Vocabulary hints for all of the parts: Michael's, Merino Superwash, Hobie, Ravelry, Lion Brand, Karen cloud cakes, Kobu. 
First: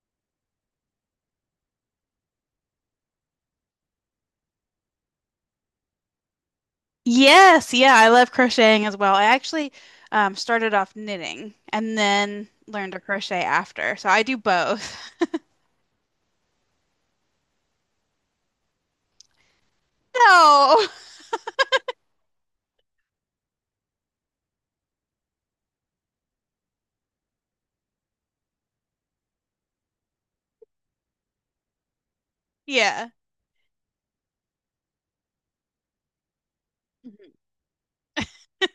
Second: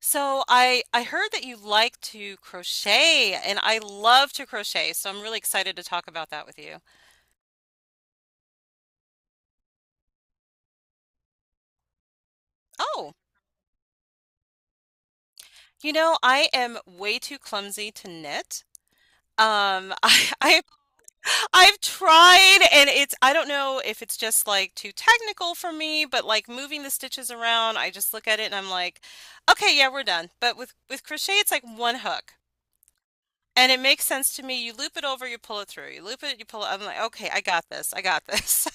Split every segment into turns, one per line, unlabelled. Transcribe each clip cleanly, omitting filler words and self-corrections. So I heard that you like to crochet and I love to crochet, so I'm really excited to talk about that with you.
Yes, yeah, I love crocheting as well. I actually started off knitting and then learned to
Oh,
crochet after. So I do both.
I am way too clumsy to knit. Um, I, I
No.
I've tried and it's I don't know if it's just like too technical for me, but like moving the stitches around, I just look at it and I'm like, okay, yeah, we're done. But with crochet, it's like one hook.
Yeah.
And it makes sense to me. You loop it over, you pull it through. You loop it, you pull it. I'm like, okay,
Mhm.
I got this. I got this.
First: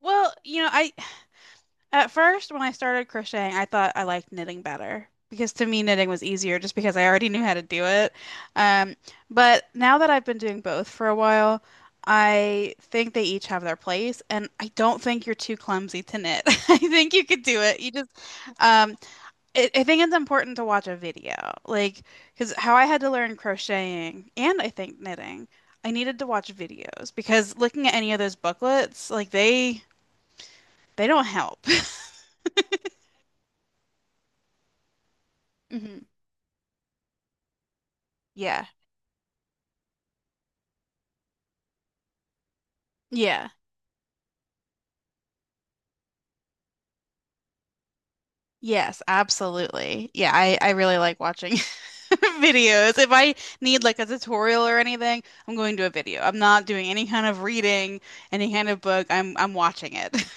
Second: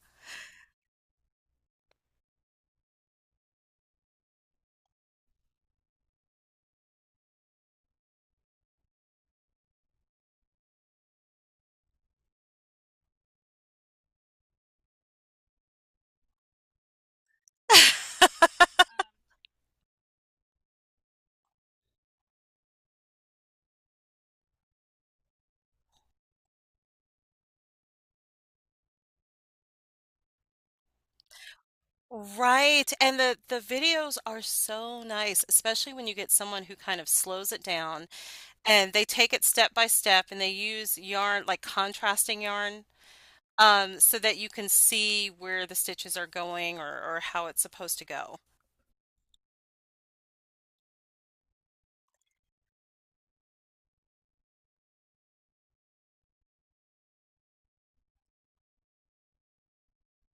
Well, you know, I at first when I started crocheting, I thought I liked knitting better because to me knitting was easier just because I already knew how to do it. Um, but now that I've been doing both for a while, I think they each have their place, and I don't think you're too clumsy to knit. I think you could do it. You just um, I think it's important to watch a video. Like, because how I had to learn crocheting and I think knitting, I needed to watch videos because looking at any of those booklets, like they don't help.
Right, and the videos are so nice, especially
Hmm.
when you get someone who kind of slows it down
Yeah.
and they take it step by step and they use yarn, like contrasting yarn,
Yeah.
so that you can see where the stitches are going or how it's supposed to go.
Yes, absolutely. Yeah, I really like watching videos. If I need like a tutorial or anything, I'm going to a video. I'm not doing any kind of reading, any kind of book. I'm watching it.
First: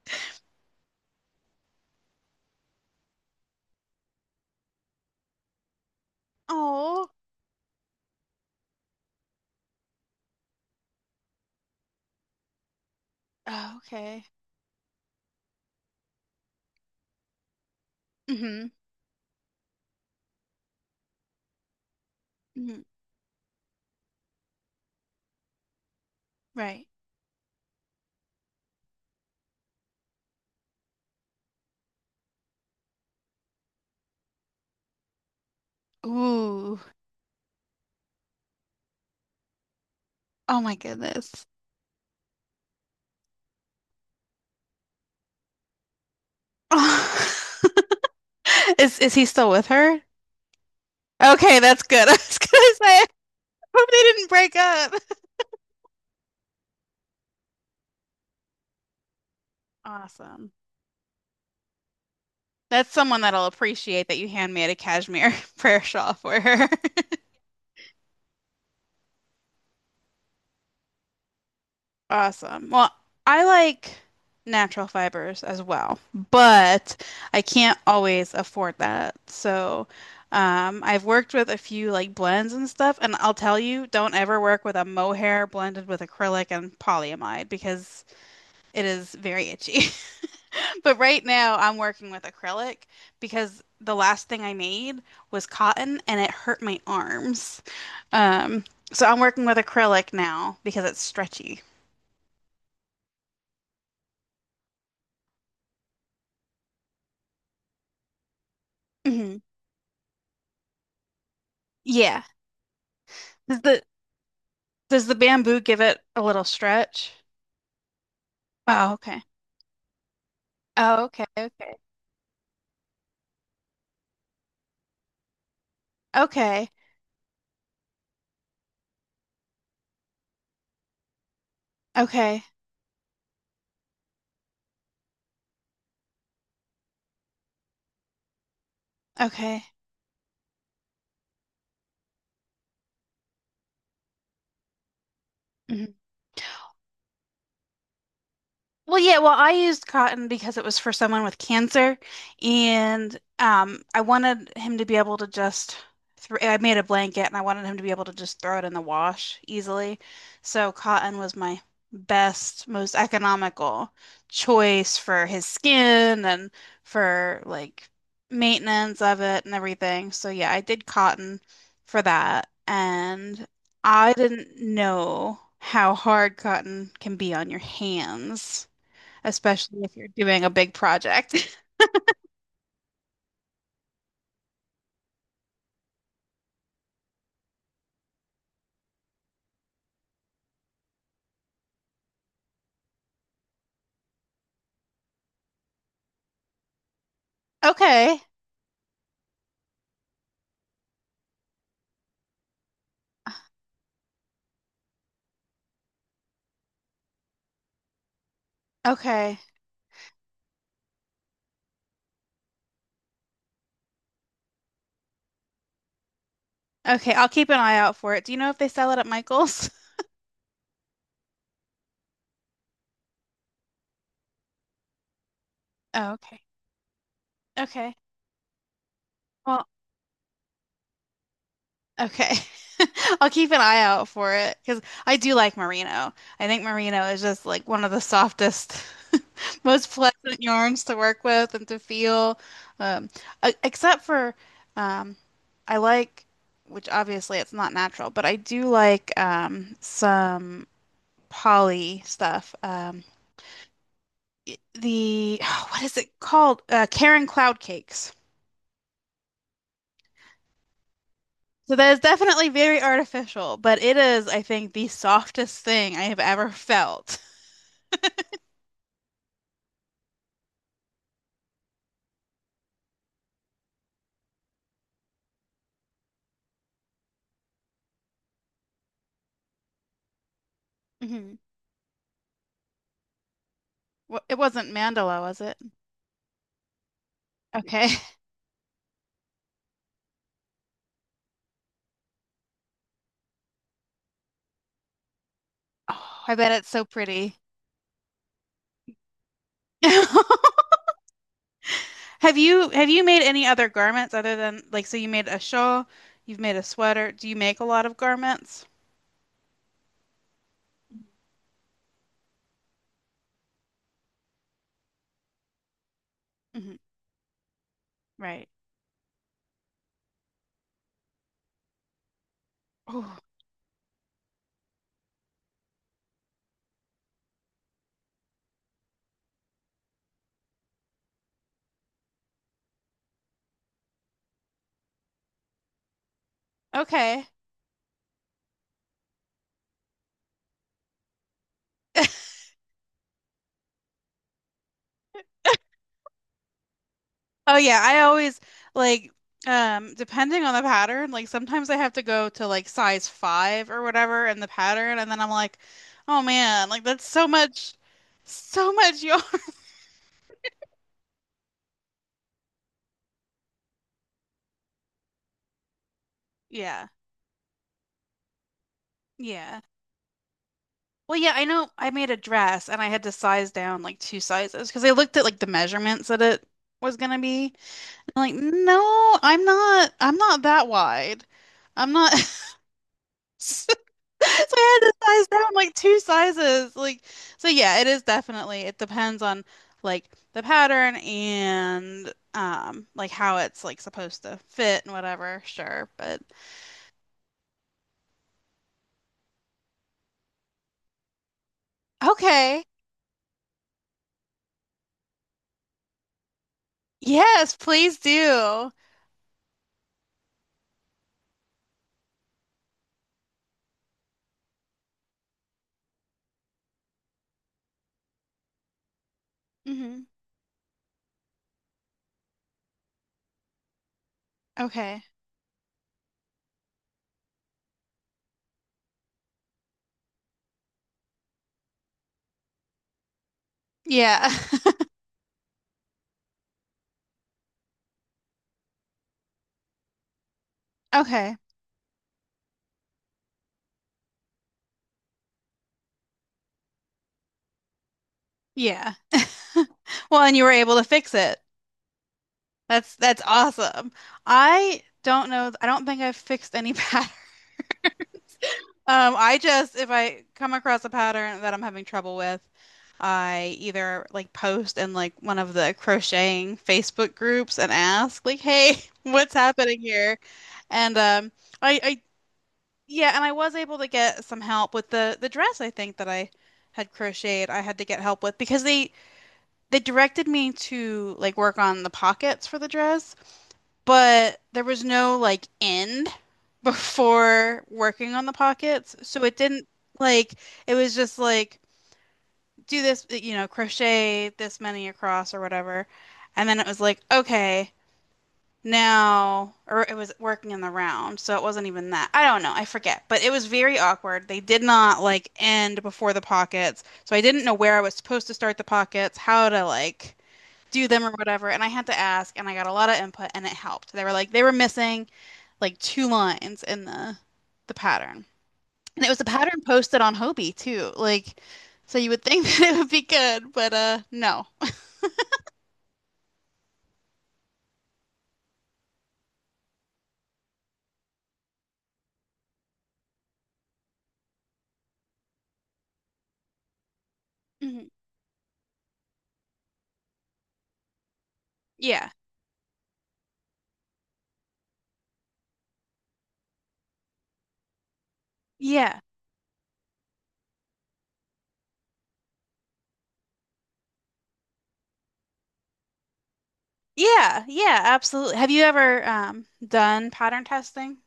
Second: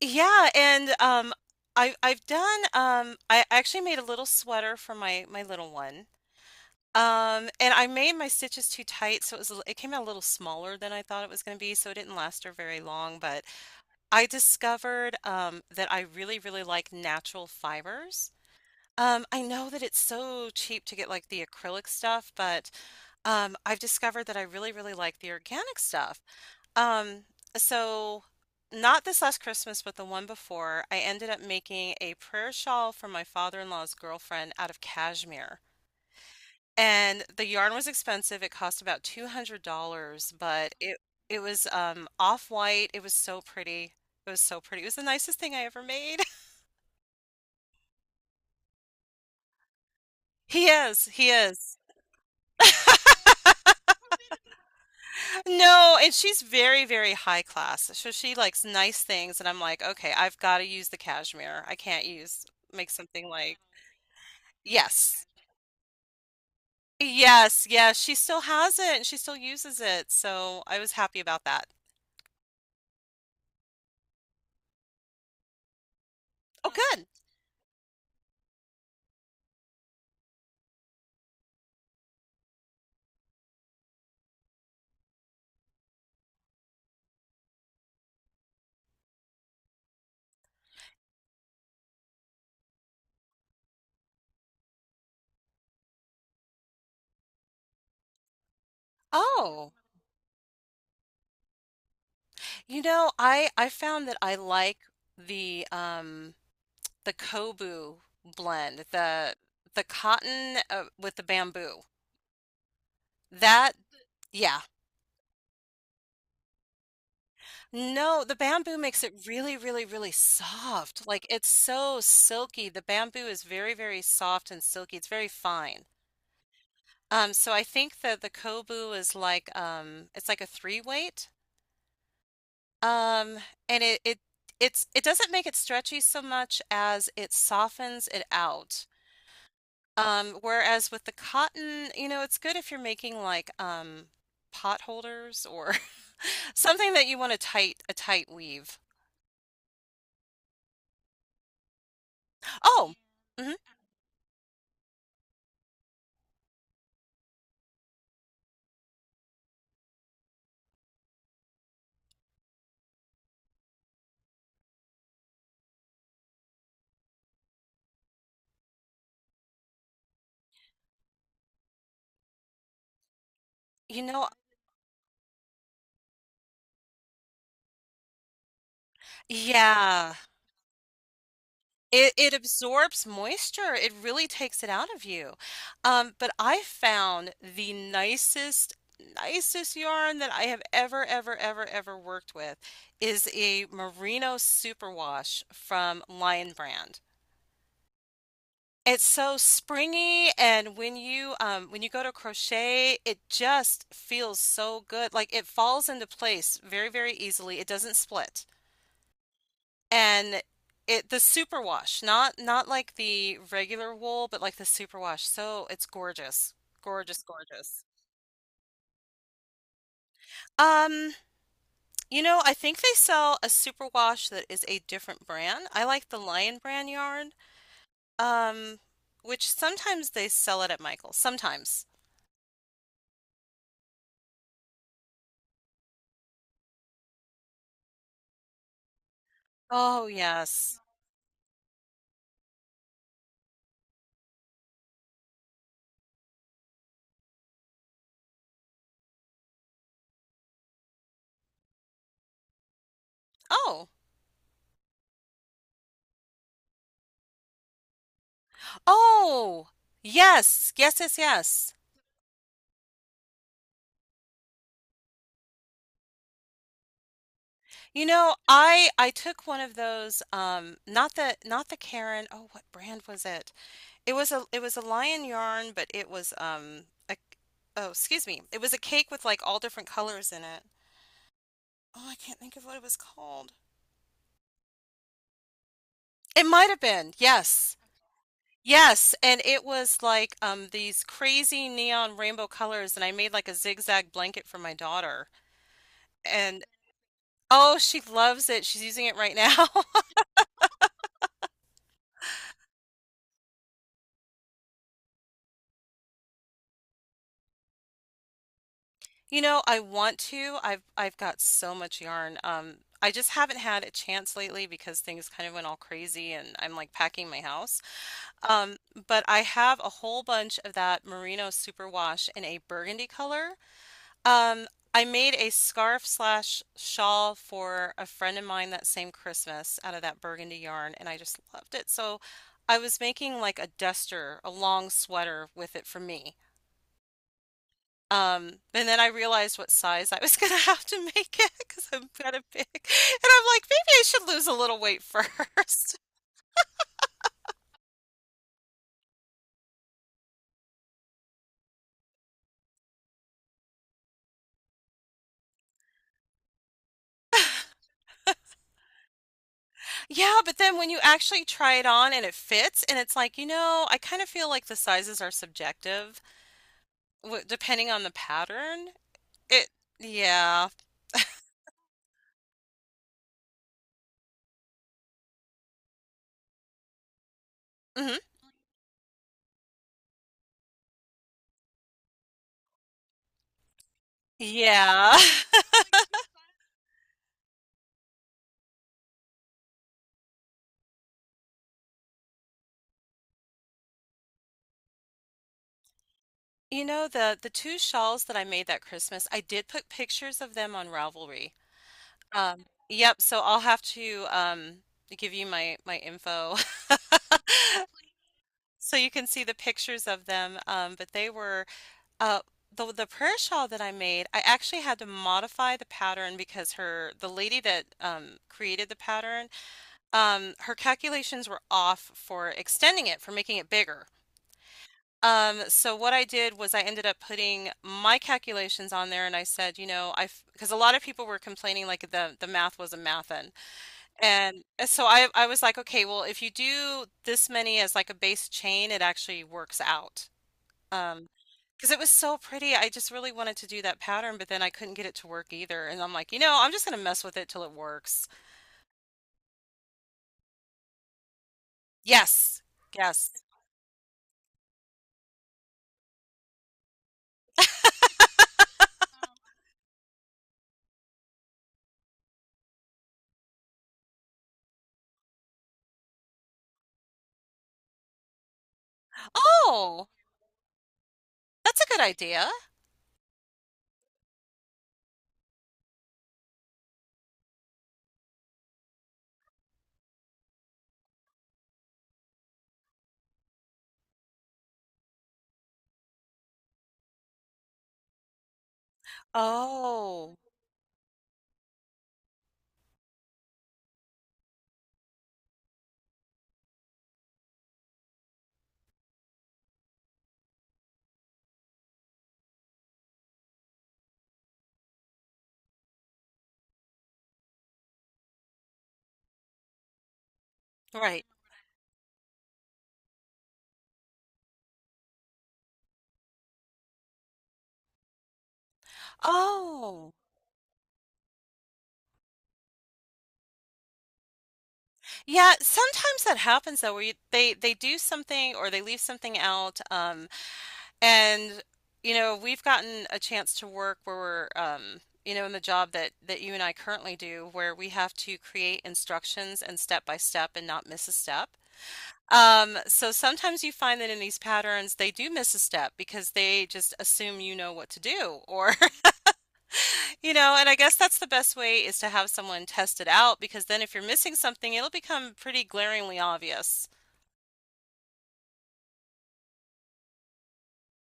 Yeah, and I've done I actually made a little sweater for my little one.
Oh,
And I made my stitches too tight, so it was it came out a little smaller than I thought it was going to be, so it didn't last her very long, but
oh, okay.
I discovered that I really, really like natural fibers.
Hmm.
I know that it's so cheap to get like the acrylic stuff, but
Hmm.
I've discovered that I really, really like the organic stuff.
Right.
Um, so, Not this last Christmas, but the one before, I ended up making a prayer shawl for my father-in-law's girlfriend out of cashmere.
Ooh.
And the yarn was expensive. It cost about $200,
Oh my
but it
goodness.
was off-white. It was so pretty. It was so pretty. It was the nicest thing I ever made.
Is he still with her?
He is. He
Okay,
is.
that's good. I was gonna say, I hope they didn't break up.
No, and she's very, very high class. So she likes nice things, and I'm like, okay, I've
Awesome.
got to use the cashmere. I can't use make
That's someone
something
that will
like
appreciate that you hand me a
yes.
cashmere prayer shawl for her.
Yes, yes, she still has it and she still uses it. So I was happy about that.
Awesome. Well, I like natural fibers as well,
Oh,
but
good.
I can't always afford that. So, I've worked with a few like blends and stuff, and I'll tell you, don't ever work with a mohair blended with acrylic and polyamide because it is very itchy. But right now, I'm working with acrylic because the last thing I made was cotton and it hurt my arms. Um, so I'm working with
Oh.
acrylic now because it's stretchy.
You know, I found that I like the um the Kobu blend,
Mhm.
the cotton with the bamboo.
Yeah. Does
That
the
yeah.
does the bamboo give it a little stretch?
No, the bamboo
Oh,
makes
okay.
it really really really
Oh,
soft.
okay,
Like it's
okay.
so silky. The bamboo is very very soft and silky. It's very fine.
Okay.
So I think that the Kobu is like it's like a three weight.
Okay.
Um and it it it's it doesn't make it stretchy so much as it softens it out.
Okay.
Whereas with the cotton, you know, it's good if you're making like pot holders or something that you want a tight weave.
Well, yeah, well, I used cotton because it was for someone with cancer,
Oh,
and
mhm.
I wanted him to be able to just throw, I made a blanket and I wanted him to be able to just throw it in the wash easily. So cotton was my best, most economical choice for his skin and for like maintenance of it and everything. So yeah, I did cotton for that, and
You
I
know,
didn't know how hard cotton can be on your hands especially if you're
yeah.
doing a big project.
It it absorbs moisture. It really takes it out of you. But I found the nicest yarn that I have ever ever ever ever worked with is a Merino Superwash from Lion Brand.
Okay.
It's so springy, and when you go to crochet, it just feels so good. Like it falls into place very, very easily. It doesn't split.
Okay.
And it The superwash, not like the regular wool, but like the superwash. So it's gorgeous.
Okay.
Gorgeous,
I'll keep an eye
gorgeous.
out for it. Do you know if they sell it at Michael's?
Um, you know, I think they sell a superwash that is a different brand. I like
Oh,
the
okay.
Lion brand yarn,
Okay.
um, which
Well,
sometimes they sell it at Michael's. Sometimes.
okay. I'll keep an eye out for it because I do like merino. I think merino is just like one of the softest, most
Oh,
pleasant
yes.
yarns to work with and to feel. Um, Except for, um, I like, which obviously it's not natural, but I do like some poly stuff.
Oh,
The what is it called? Karen cloud cakes.
oh, yes, yes, yes,
So
yes.
that is definitely very artificial, but it is, I think, the softest thing I have ever felt.
You know, I took one of those, not the not the Karen. Oh, what brand was it? It was a lion yarn, but it was a oh, excuse me, it was a cake with like all different colors in it.
Hmm.
Oh, I can't think of what it was called.
It wasn't mandala, was it?
It might have been, yes.
Okay.
Yes, and it was like these crazy neon rainbow colors, and I made like a zigzag blanket for my daughter.
Oh, I bet it's so pretty.
Oh, she loves it. She's using it right now.
Have you made any other garments other than like so you made a shawl, you've made a sweater. Do you make a lot of garments?
You know, I want to. I've got so much yarn. I just haven't had a chance lately because things kind of went all crazy and I'm
Hmm.
like packing my house.
Right.
Um, but I have a whole bunch of that merino superwash in a burgundy
Oh,
color. Um, I made a scarf slash shawl for a friend of mine that same Christmas out of that burgundy yarn, and I just loved it. So I was making like a duster, a long sweater with it for me.
okay.
And then I realized what size I was gonna have to make it because I'm kind of big. And I'm like, maybe I should lose a little weight first.
Oh yeah, I always like depending on the pattern, like sometimes I have to go to like size 5 or whatever in the pattern and then I'm like, oh man, like that's so much yarn.
Yeah, but then when you actually try it on and it fits, and it's like, you know, I kind of feel like the sizes are subjective
Yeah.
w depending on the pattern.
Yeah.
It, yeah.
Well, yeah, I know I made a dress and I had to size down like 2 sizes because I looked at like the measurements that it was gonna be.
hmm
I'm like, no, I'm not that wide. I'm not So I had to
Yeah.
size down like two sizes. Like, so yeah, it is definitely, it depends on like the pattern and like how it's like supposed to fit and whatever, sure. But
You know, the two shawls that I made that Christmas, I did put pictures of them on Ravelry.
okay.
Yep, so I'll have to give you my info.
Yes, please do.
So you can see the pictures of them. But they were uh the prayer shawl that I made, I actually had to modify the pattern because her the lady that created the pattern,
Hmm.
her calculations were off for extending it, for making it bigger.
Okay.
So what I did was I ended up putting my calculations on there and I said, you know, I because a lot of people were complaining like the math wasn't mathin'.
Yeah.
And so I was like, okay, well, if you do this many as like a base chain, it actually works out. Um,
Okay.
because it was so pretty. I just really wanted to do that pattern, but then I couldn't get it to work either. And I'm like, you know, I'm just gonna mess with it till it works.
Yeah. Well, and you were able to fix it.
Yes.
That's
Yes.
awesome. I don't know. I don't think I've fixed any pattern. I just, if I come across a pattern that I'm having trouble with, I either like post in like one of the crocheting Facebook groups and ask like, "Hey, what's happening
Oh,
here?" And I,
that's a good
I,
idea.
yeah, and I was able to get some help with the dress I think that I had crocheted. I had to get help with because they directed me to like work on the pockets for the dress but there was no like end before working on the pockets. So it didn't like
Oh,
it was just like do this, you know, crochet this many across or whatever. And then it was like, okay, now or it was working in the round, so it wasn't even that. I don't know, I forget. But it was very awkward. They did not like end before the pockets. So I didn't know where I was supposed to start the pockets, how to like do them or
right.
whatever. And I had to ask, and I got a lot of input, and it helped. They were like, they were missing like 2 lines in the pattern. And it was a pattern posted
Oh.
on Hobie too. Like so you would think that it would be good, but no.
Yeah, sometimes that happens though, they do something or they leave something out. And, you know, we've gotten a chance to work where we're, you know, in the job that that you and I currently do, where
Mhm.
we have to create instructions and step by step and not miss a step.
Yeah.
So sometimes you find that in these patterns they do miss a step because they just assume you know what to do or
Yeah.
you know, and I guess that's the best way is to have someone test it out because then if you're missing something, it'll become pretty glaringly obvious.
Yeah. Yeah, absolutely. Have you ever done pattern testing?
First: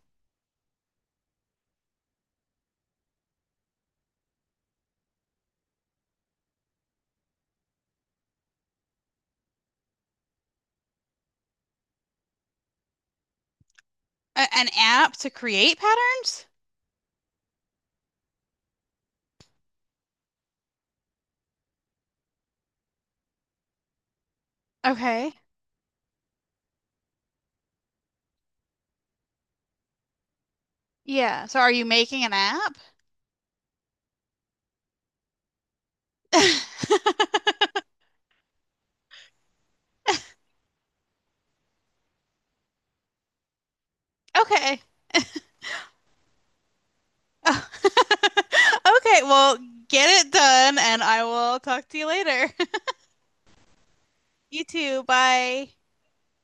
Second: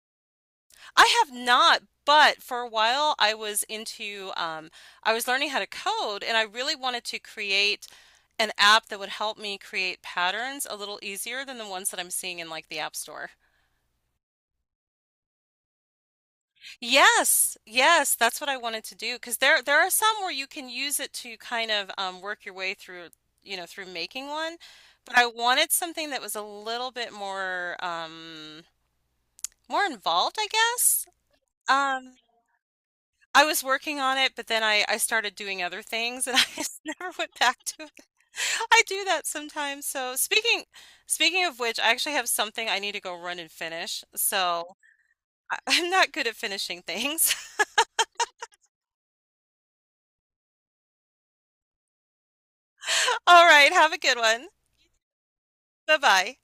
I have not, but for a while I was into I was learning how to code and I really wanted to create an app that would help me create patterns a little easier than the ones that I'm seeing in like the App Store.
A an app to create patterns?
Yes, yes, that's what I wanted to do because there are some where you can use it to kind of work your way through, you know, through making one, but I
Okay.
wanted something that was a little bit more more involved, I guess.
Yeah. So are you
Um.
making an app?
I was working on it, but then I started doing other things and I just never went back to it. I do that sometimes. So speaking of which, I actually have something I need to go run and finish. So
Okay.
I'm not good at finishing things.
Oh. Okay, well, get it done and I will talk to you later.
All right, have a good one.
You too. Bye.
Bye-bye.